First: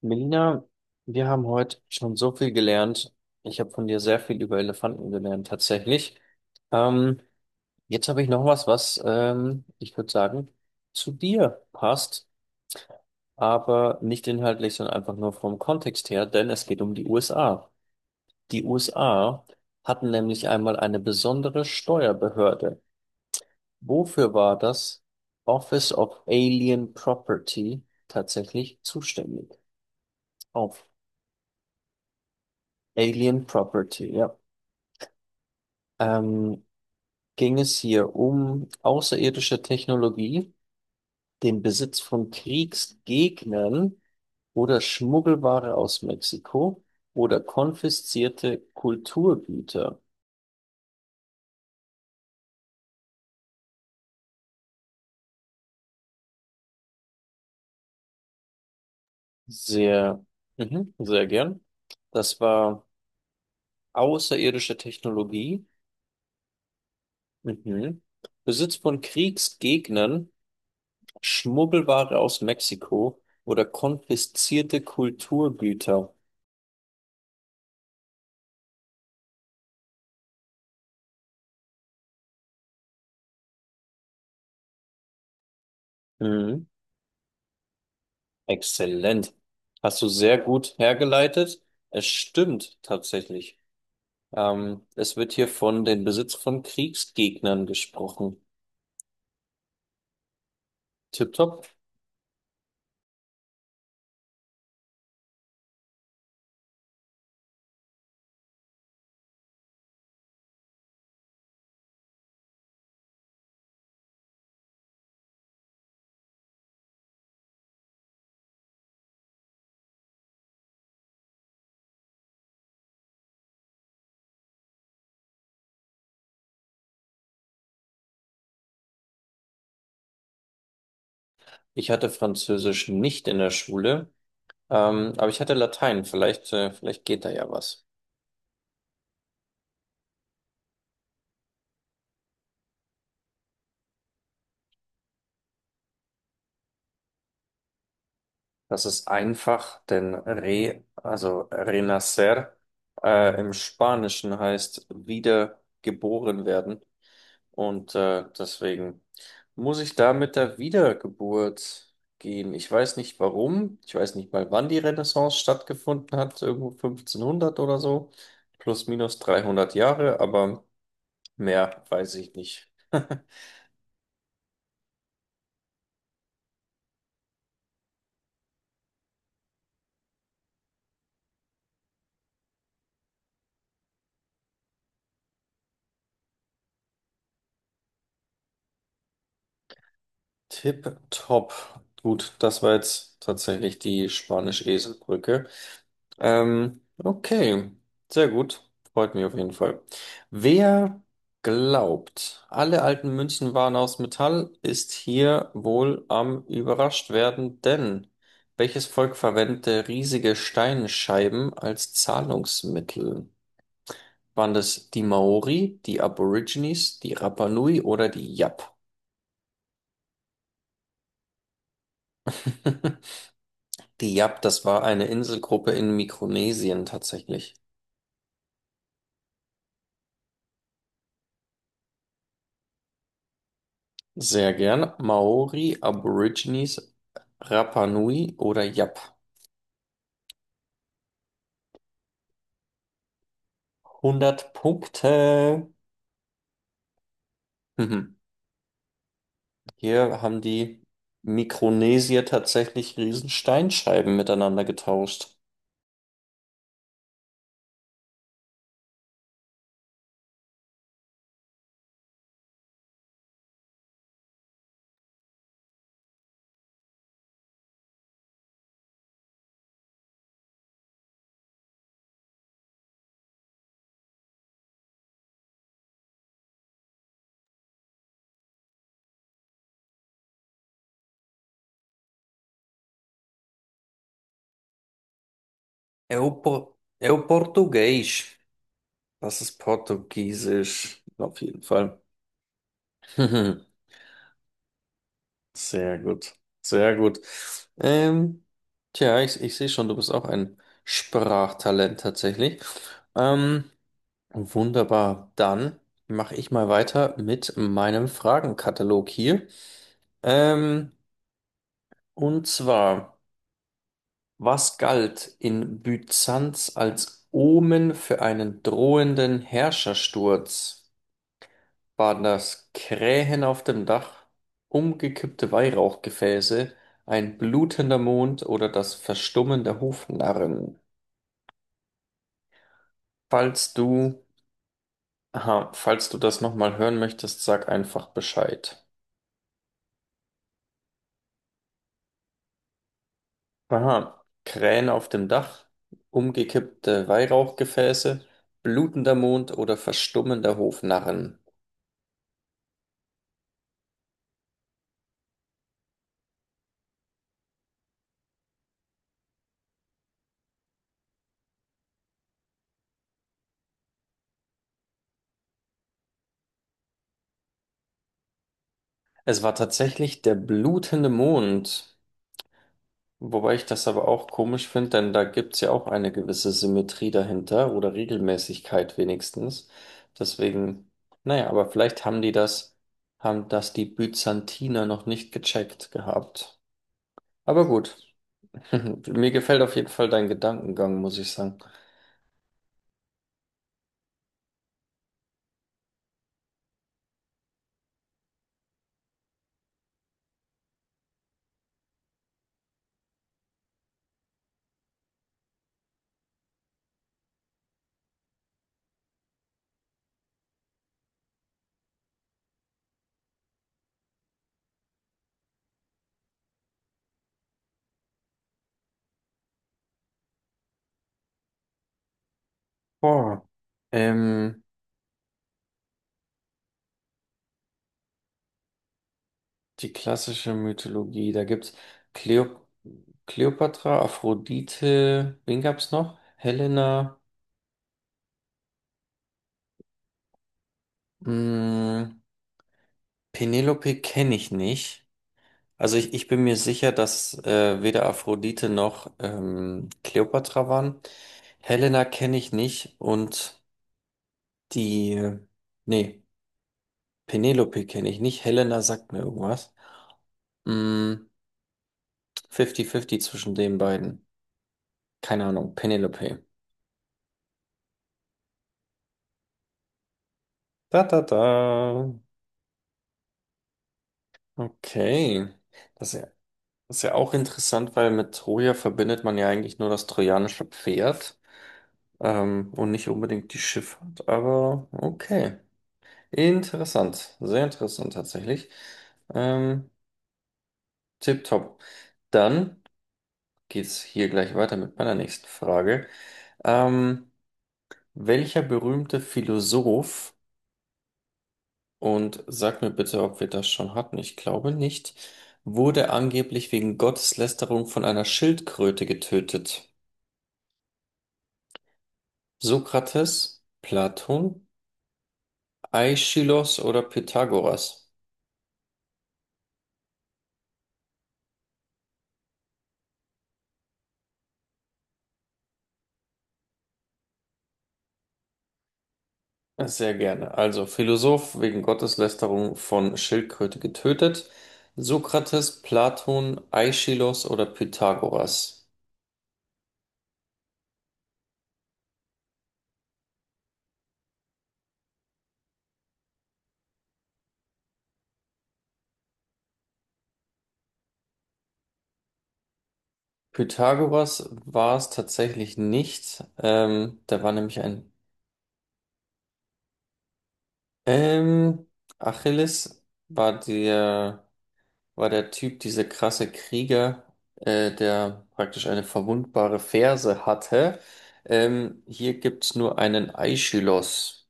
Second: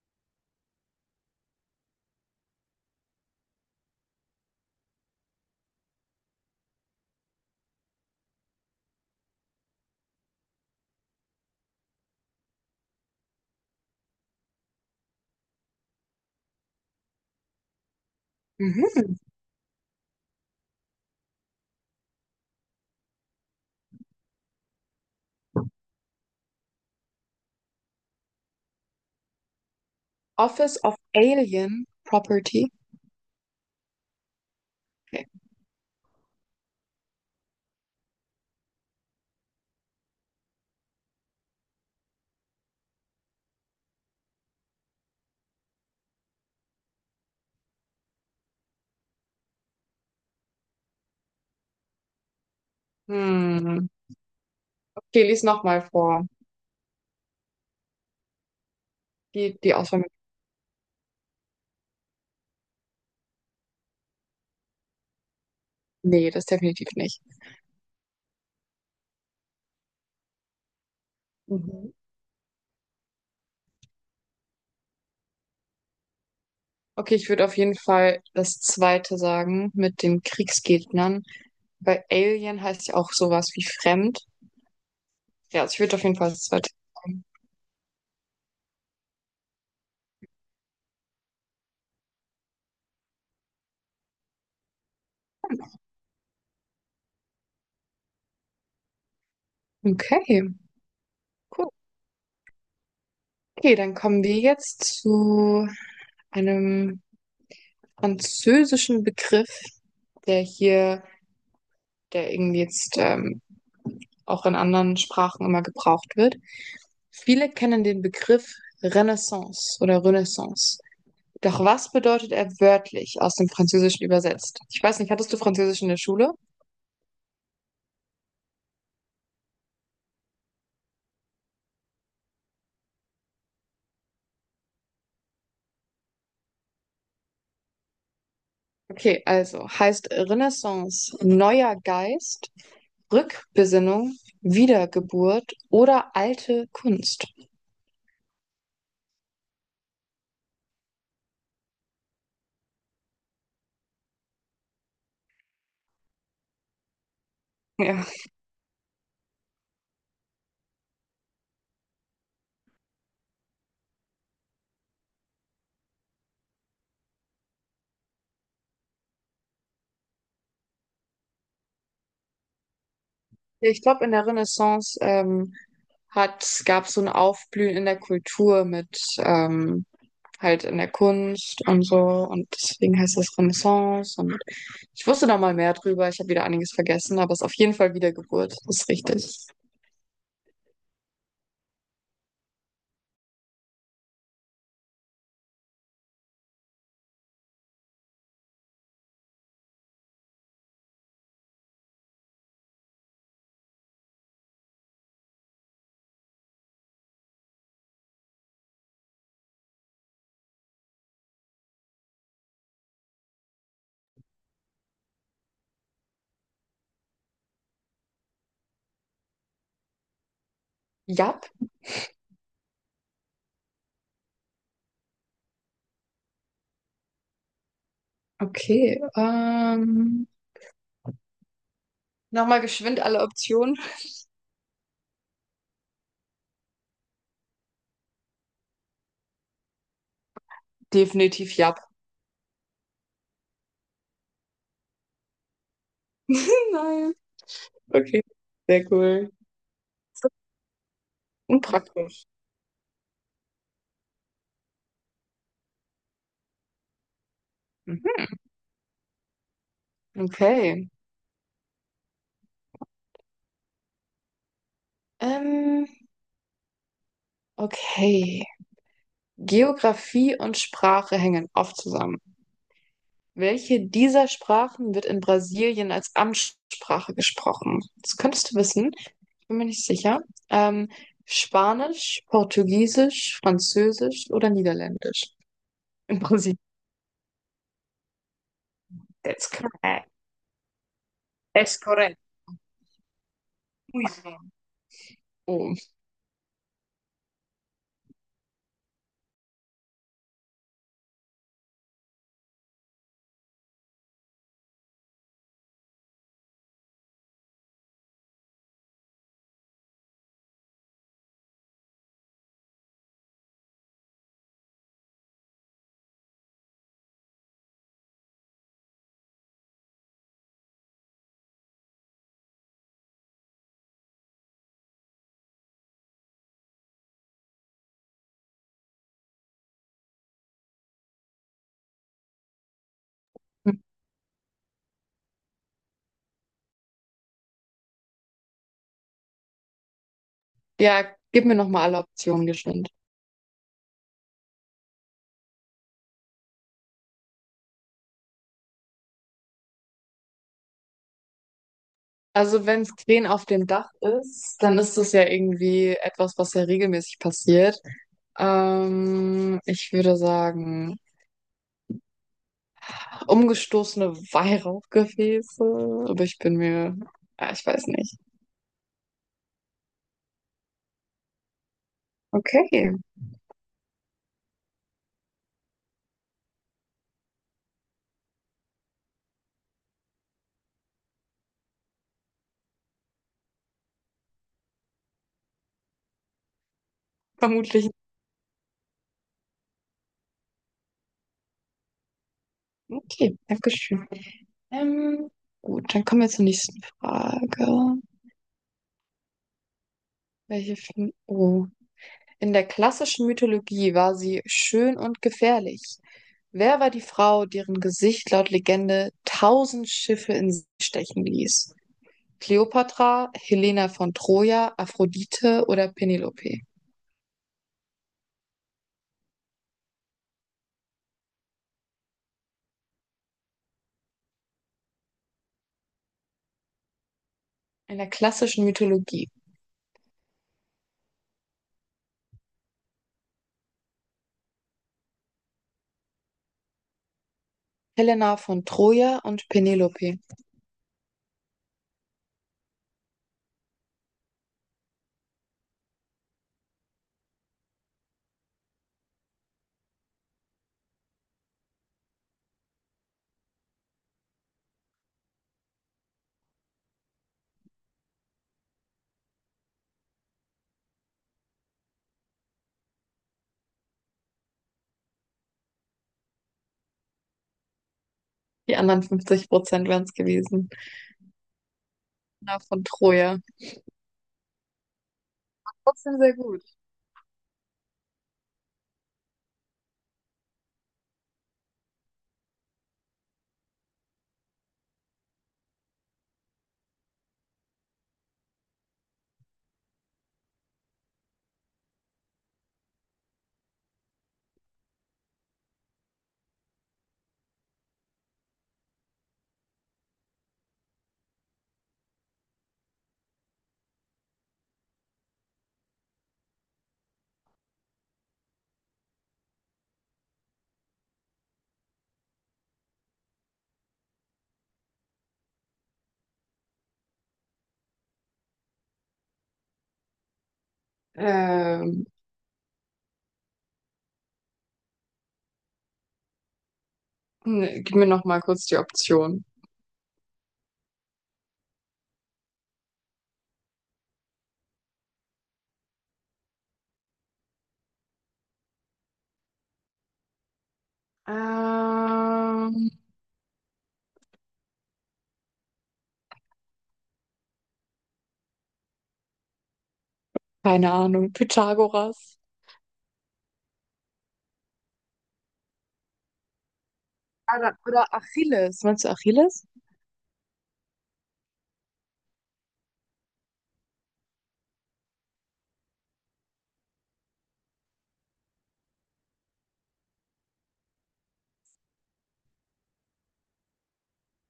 Melina, wir haben heute schon so viel gelernt. Ich habe von dir sehr viel über Elefanten gelernt, tatsächlich. Ähm, Jetzt habe ich noch was, was ich würde sagen, zu dir passt, aber nicht inhaltlich, sondern einfach nur vom Kontext her, denn es geht um die USA. Die Mhm. USA hatten nämlich einmal eine besondere Steuerbehörde. Wofür war das Office of Alien Property tatsächlich zuständig? Office Auf of Alien Property. Alien Property, ja. Okay. ähm, Ging es hier um außerirdische Technologie, den Besitz von Kriegsgegnern oder Schmuggelware aus Mexiko oder konfiszierte Kulturgüter? Hm. Okay, lies nochmal vor. Die Auswahl. Sehr, mhm, sehr gern. Das war außerirdische Technologie, Nee, das definitiv nicht. mhm. Besitz von Kriegsgegnern, Mhm. Schmuggelware aus Mexiko oder konfiszierte Kulturgüter. Okay, ich würde auf jeden Fall das zweite sagen mit den Kriegsgegnern. Bei Alien heißt ja auch sowas wie fremd. Ja, also ich würde auf jeden Fall das Mhm. zweite sagen. Exzellent. Hast du sehr gut hergeleitet. Es stimmt tatsächlich. Es wird hier von den Besitz von Kriegsgegnern gesprochen. Okay, Tipptopp. cool. Okay, dann kommen wir jetzt zu einem französischen Begriff, der hier, der irgendwie jetzt auch in anderen Sprachen immer gebraucht wird. Viele kennen den Begriff Renaissance oder Renaissance. Doch was bedeutet er wörtlich aus dem Französischen übersetzt? Ich weiß nicht, hattest du Französisch in der Schule? Ich hatte Französisch nicht in der Schule, aber ich hatte Latein. Vielleicht, vielleicht geht da ja was. Okay, also heißt Renaissance neuer Geist, Rückbesinnung, Wiedergeburt oder alte Kunst. Das ist einfach, denn re, also renacer, im Spanischen heißt wieder geboren werden. Und Ja, deswegen muss ich da mit der Wiedergeburt gehen. Ich weiß nicht warum. Ich weiß nicht mal, wann die Renaissance stattgefunden hat. Irgendwo 1500 oder so. Plus minus 300 Jahre, aber mehr weiß ich nicht. ich glaube, in der Renaissance hat, gab so ein Aufblühen in der Kultur mit halt in der Kunst und so. Und deswegen heißt das Renaissance. Und ich wusste da mal mehr drüber. Ich habe wieder einiges vergessen, aber es ist auf jeden Fall Wiedergeburt. Das ist richtig. Tipptopp. Gut, das war jetzt tatsächlich die Spanisch-Esel-Brücke. Okay, sehr gut. Freut mich auf jeden Fall. Wer glaubt, alle alten Münzen waren aus Metall, ist hier wohl am überrascht werden, denn welches Volk verwendete riesige Steinscheiben als Zahlungsmittel? Waren das die Maori, die Aborigines, die Rapa Nui oder die Yap? Jap. Die Yap, das war eine Inselgruppe in Mikronesien tatsächlich. Okay. Nochmal geschwind alle Optionen. Sehr gern. Maori, Aborigines, Rapa Nui oder Yap. Definitiv Jap. Hundert Punkte. Nein. Mhm. Okay. Sehr cool. Hier haben die Und Mikronesier praktisch. tatsächlich riesen Steinscheiben miteinander getauscht. Mhm. Okay. Ähm, okay. Geografie und Sprache hängen oft zusammen. Welche dieser Sprachen wird in Brasilien als Amtssprache gesprochen? Das könntest du wissen, bin mir nicht sicher. Ähm, Spanisch, Portugiesisch, Französisch oder Niederländisch? É In o, Brasilien. Por- é o Português. Das That's ist correct. Portugiesisch. Auf jeden That's Fall. correct. Mhm. Muy. Oh. Sehr gut. Sehr gut. Ähm, Tja, ich sehe schon, du bist auch ein Sprachtalent tatsächlich. Ähm, Wunderbar. Dann mache ich mal weiter mit meinem Fragenkatalog hier. Ähm, und zwar, was galt in Byzanz als Omen für einen drohenden Herrschersturz? Waren das Krähen auf dem Dach, umgekippte Weihrauchgefäße, ein blutender Mond oder das Verstummen der Hofnarren? Falls du, aha, falls du das nochmal hören möchtest, sag einfach Bescheid. Ja, gib mir nochmal alle Optionen geschwind. Aha, Krähen auf dem Dach, umgekippte Weihrauchgefäße, blutender Mond oder verstummender Hofnarren. Also wenn es Krähen auf dem Dach ist, dann ist das ja irgendwie etwas, was ja regelmäßig passiert. Ich würde sagen umgestoßene Weihrauchgefäße, aber ich bin mir, ah, ich weiß nicht. Es war tatsächlich der blutende Mond, Okay, wobei ich das aber auch komisch finde, denn da gibt's ja auch eine gewisse Symmetrie dahinter oder Regelmäßigkeit wenigstens. Deswegen, naja, aber vielleicht haben die das, haben das die Byzantiner noch nicht gecheckt gehabt. Aber vermutlich. gut, mir gefällt auf jeden Fall dein Gedankengang, muss ich sagen. Okay, Dankeschön. Ähm, gut, dann kommen wir zur nächsten Frage. Welche Film? Oh. In der klassischen Mythologie war sie schön und gefährlich. Wer war die Frau, deren Gesicht laut Legende 1.000 Schiffe in See stechen ließ? Kleopatra, Helena von Troja, Aphrodite oder Penelope? Boah. Ähm, In der klassischen Mythologie. Die klassische Mythologie, da gibt's Cleo Kleopatra, Aphrodite, wen gab's noch? Helena, Helena von Troja und Penelope. mh, Penelope kenne ich nicht. Also ich bin mir sicher, dass weder Aphrodite noch Kleopatra waren. Helena kenne ich nicht und die, nee, Penelope kenne ich nicht. Helena sagt mir irgendwas. Mh, 50-50 zwischen den beiden. Keine Ahnung, Penelope. Die anderen 50% wären es gewesen. Da, da, da. Helena von Troja. Okay. Das Trotzdem ist ja, sehr gut. das ist ja auch interessant, weil mit Troja verbindet man ja eigentlich nur das trojanische Pferd, und nicht unbedingt die Schifffahrt, aber okay. Interessant. Sehr interessant tatsächlich. Ähm, Tipptopp. Dann geht's hier gleich weiter mit meiner nächsten Frage. Ähm, Welcher berühmte Philosoph. Und sag mir bitte, ob wir das schon hatten. Ich glaube nicht. Wurde angeblich wegen Gotteslästerung von einer Schildkröte getötet. Sokrates, Platon, Aeschylus oder Pythagoras? Ähm, ne, gib mir noch mal kurz die Option. Sehr gerne. Also Philosoph wegen Gotteslästerung von Schildkröte getötet. Sokrates, Platon, Aeschylus oder Pythagoras? Ähm, keine Ahnung. Pythagoras. Pythagoras war es tatsächlich nicht. Der war nämlich Oder ein. Achilles. Meinst du Achilles? Ähm, Achilles war der, war der Typ, dieser krasse Krieger, der praktisch eine verwundbare Ferse hatte. Hier gibt's nur einen Aeschylus.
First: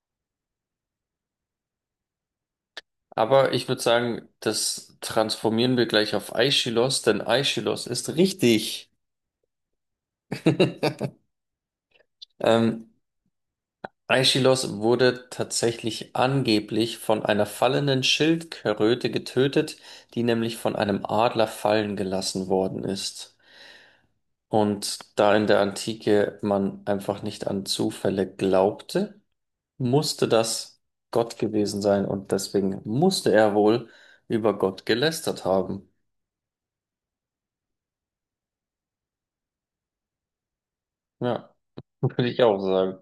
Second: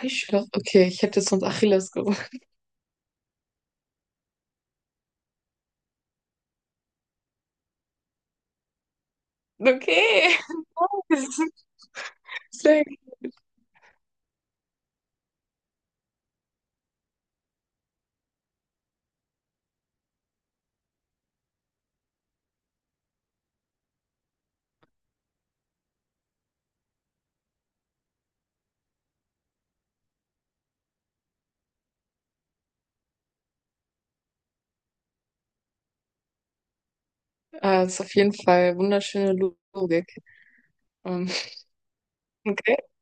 Heißsporn? Okay, ich hätte sonst Achilles gesagt. Aber ich würde sagen, das transformieren wir gleich auf Aeschylus, denn Aeschylus ist richtig. Okay. Ähm, Deswegen. Aeschylus wurde tatsächlich angeblich von einer fallenden Schildkröte getötet, die nämlich von einem Adler fallen gelassen worden ist. Und da in der Antike man einfach nicht an Zufälle glaubte, musste das Gott gewesen sein und deswegen musste er wohl über Gott gelästert haben. Ah, ist auf jeden Fall wunderschöne Logik. Ähm, Ja, würde ich auch okay. sagen.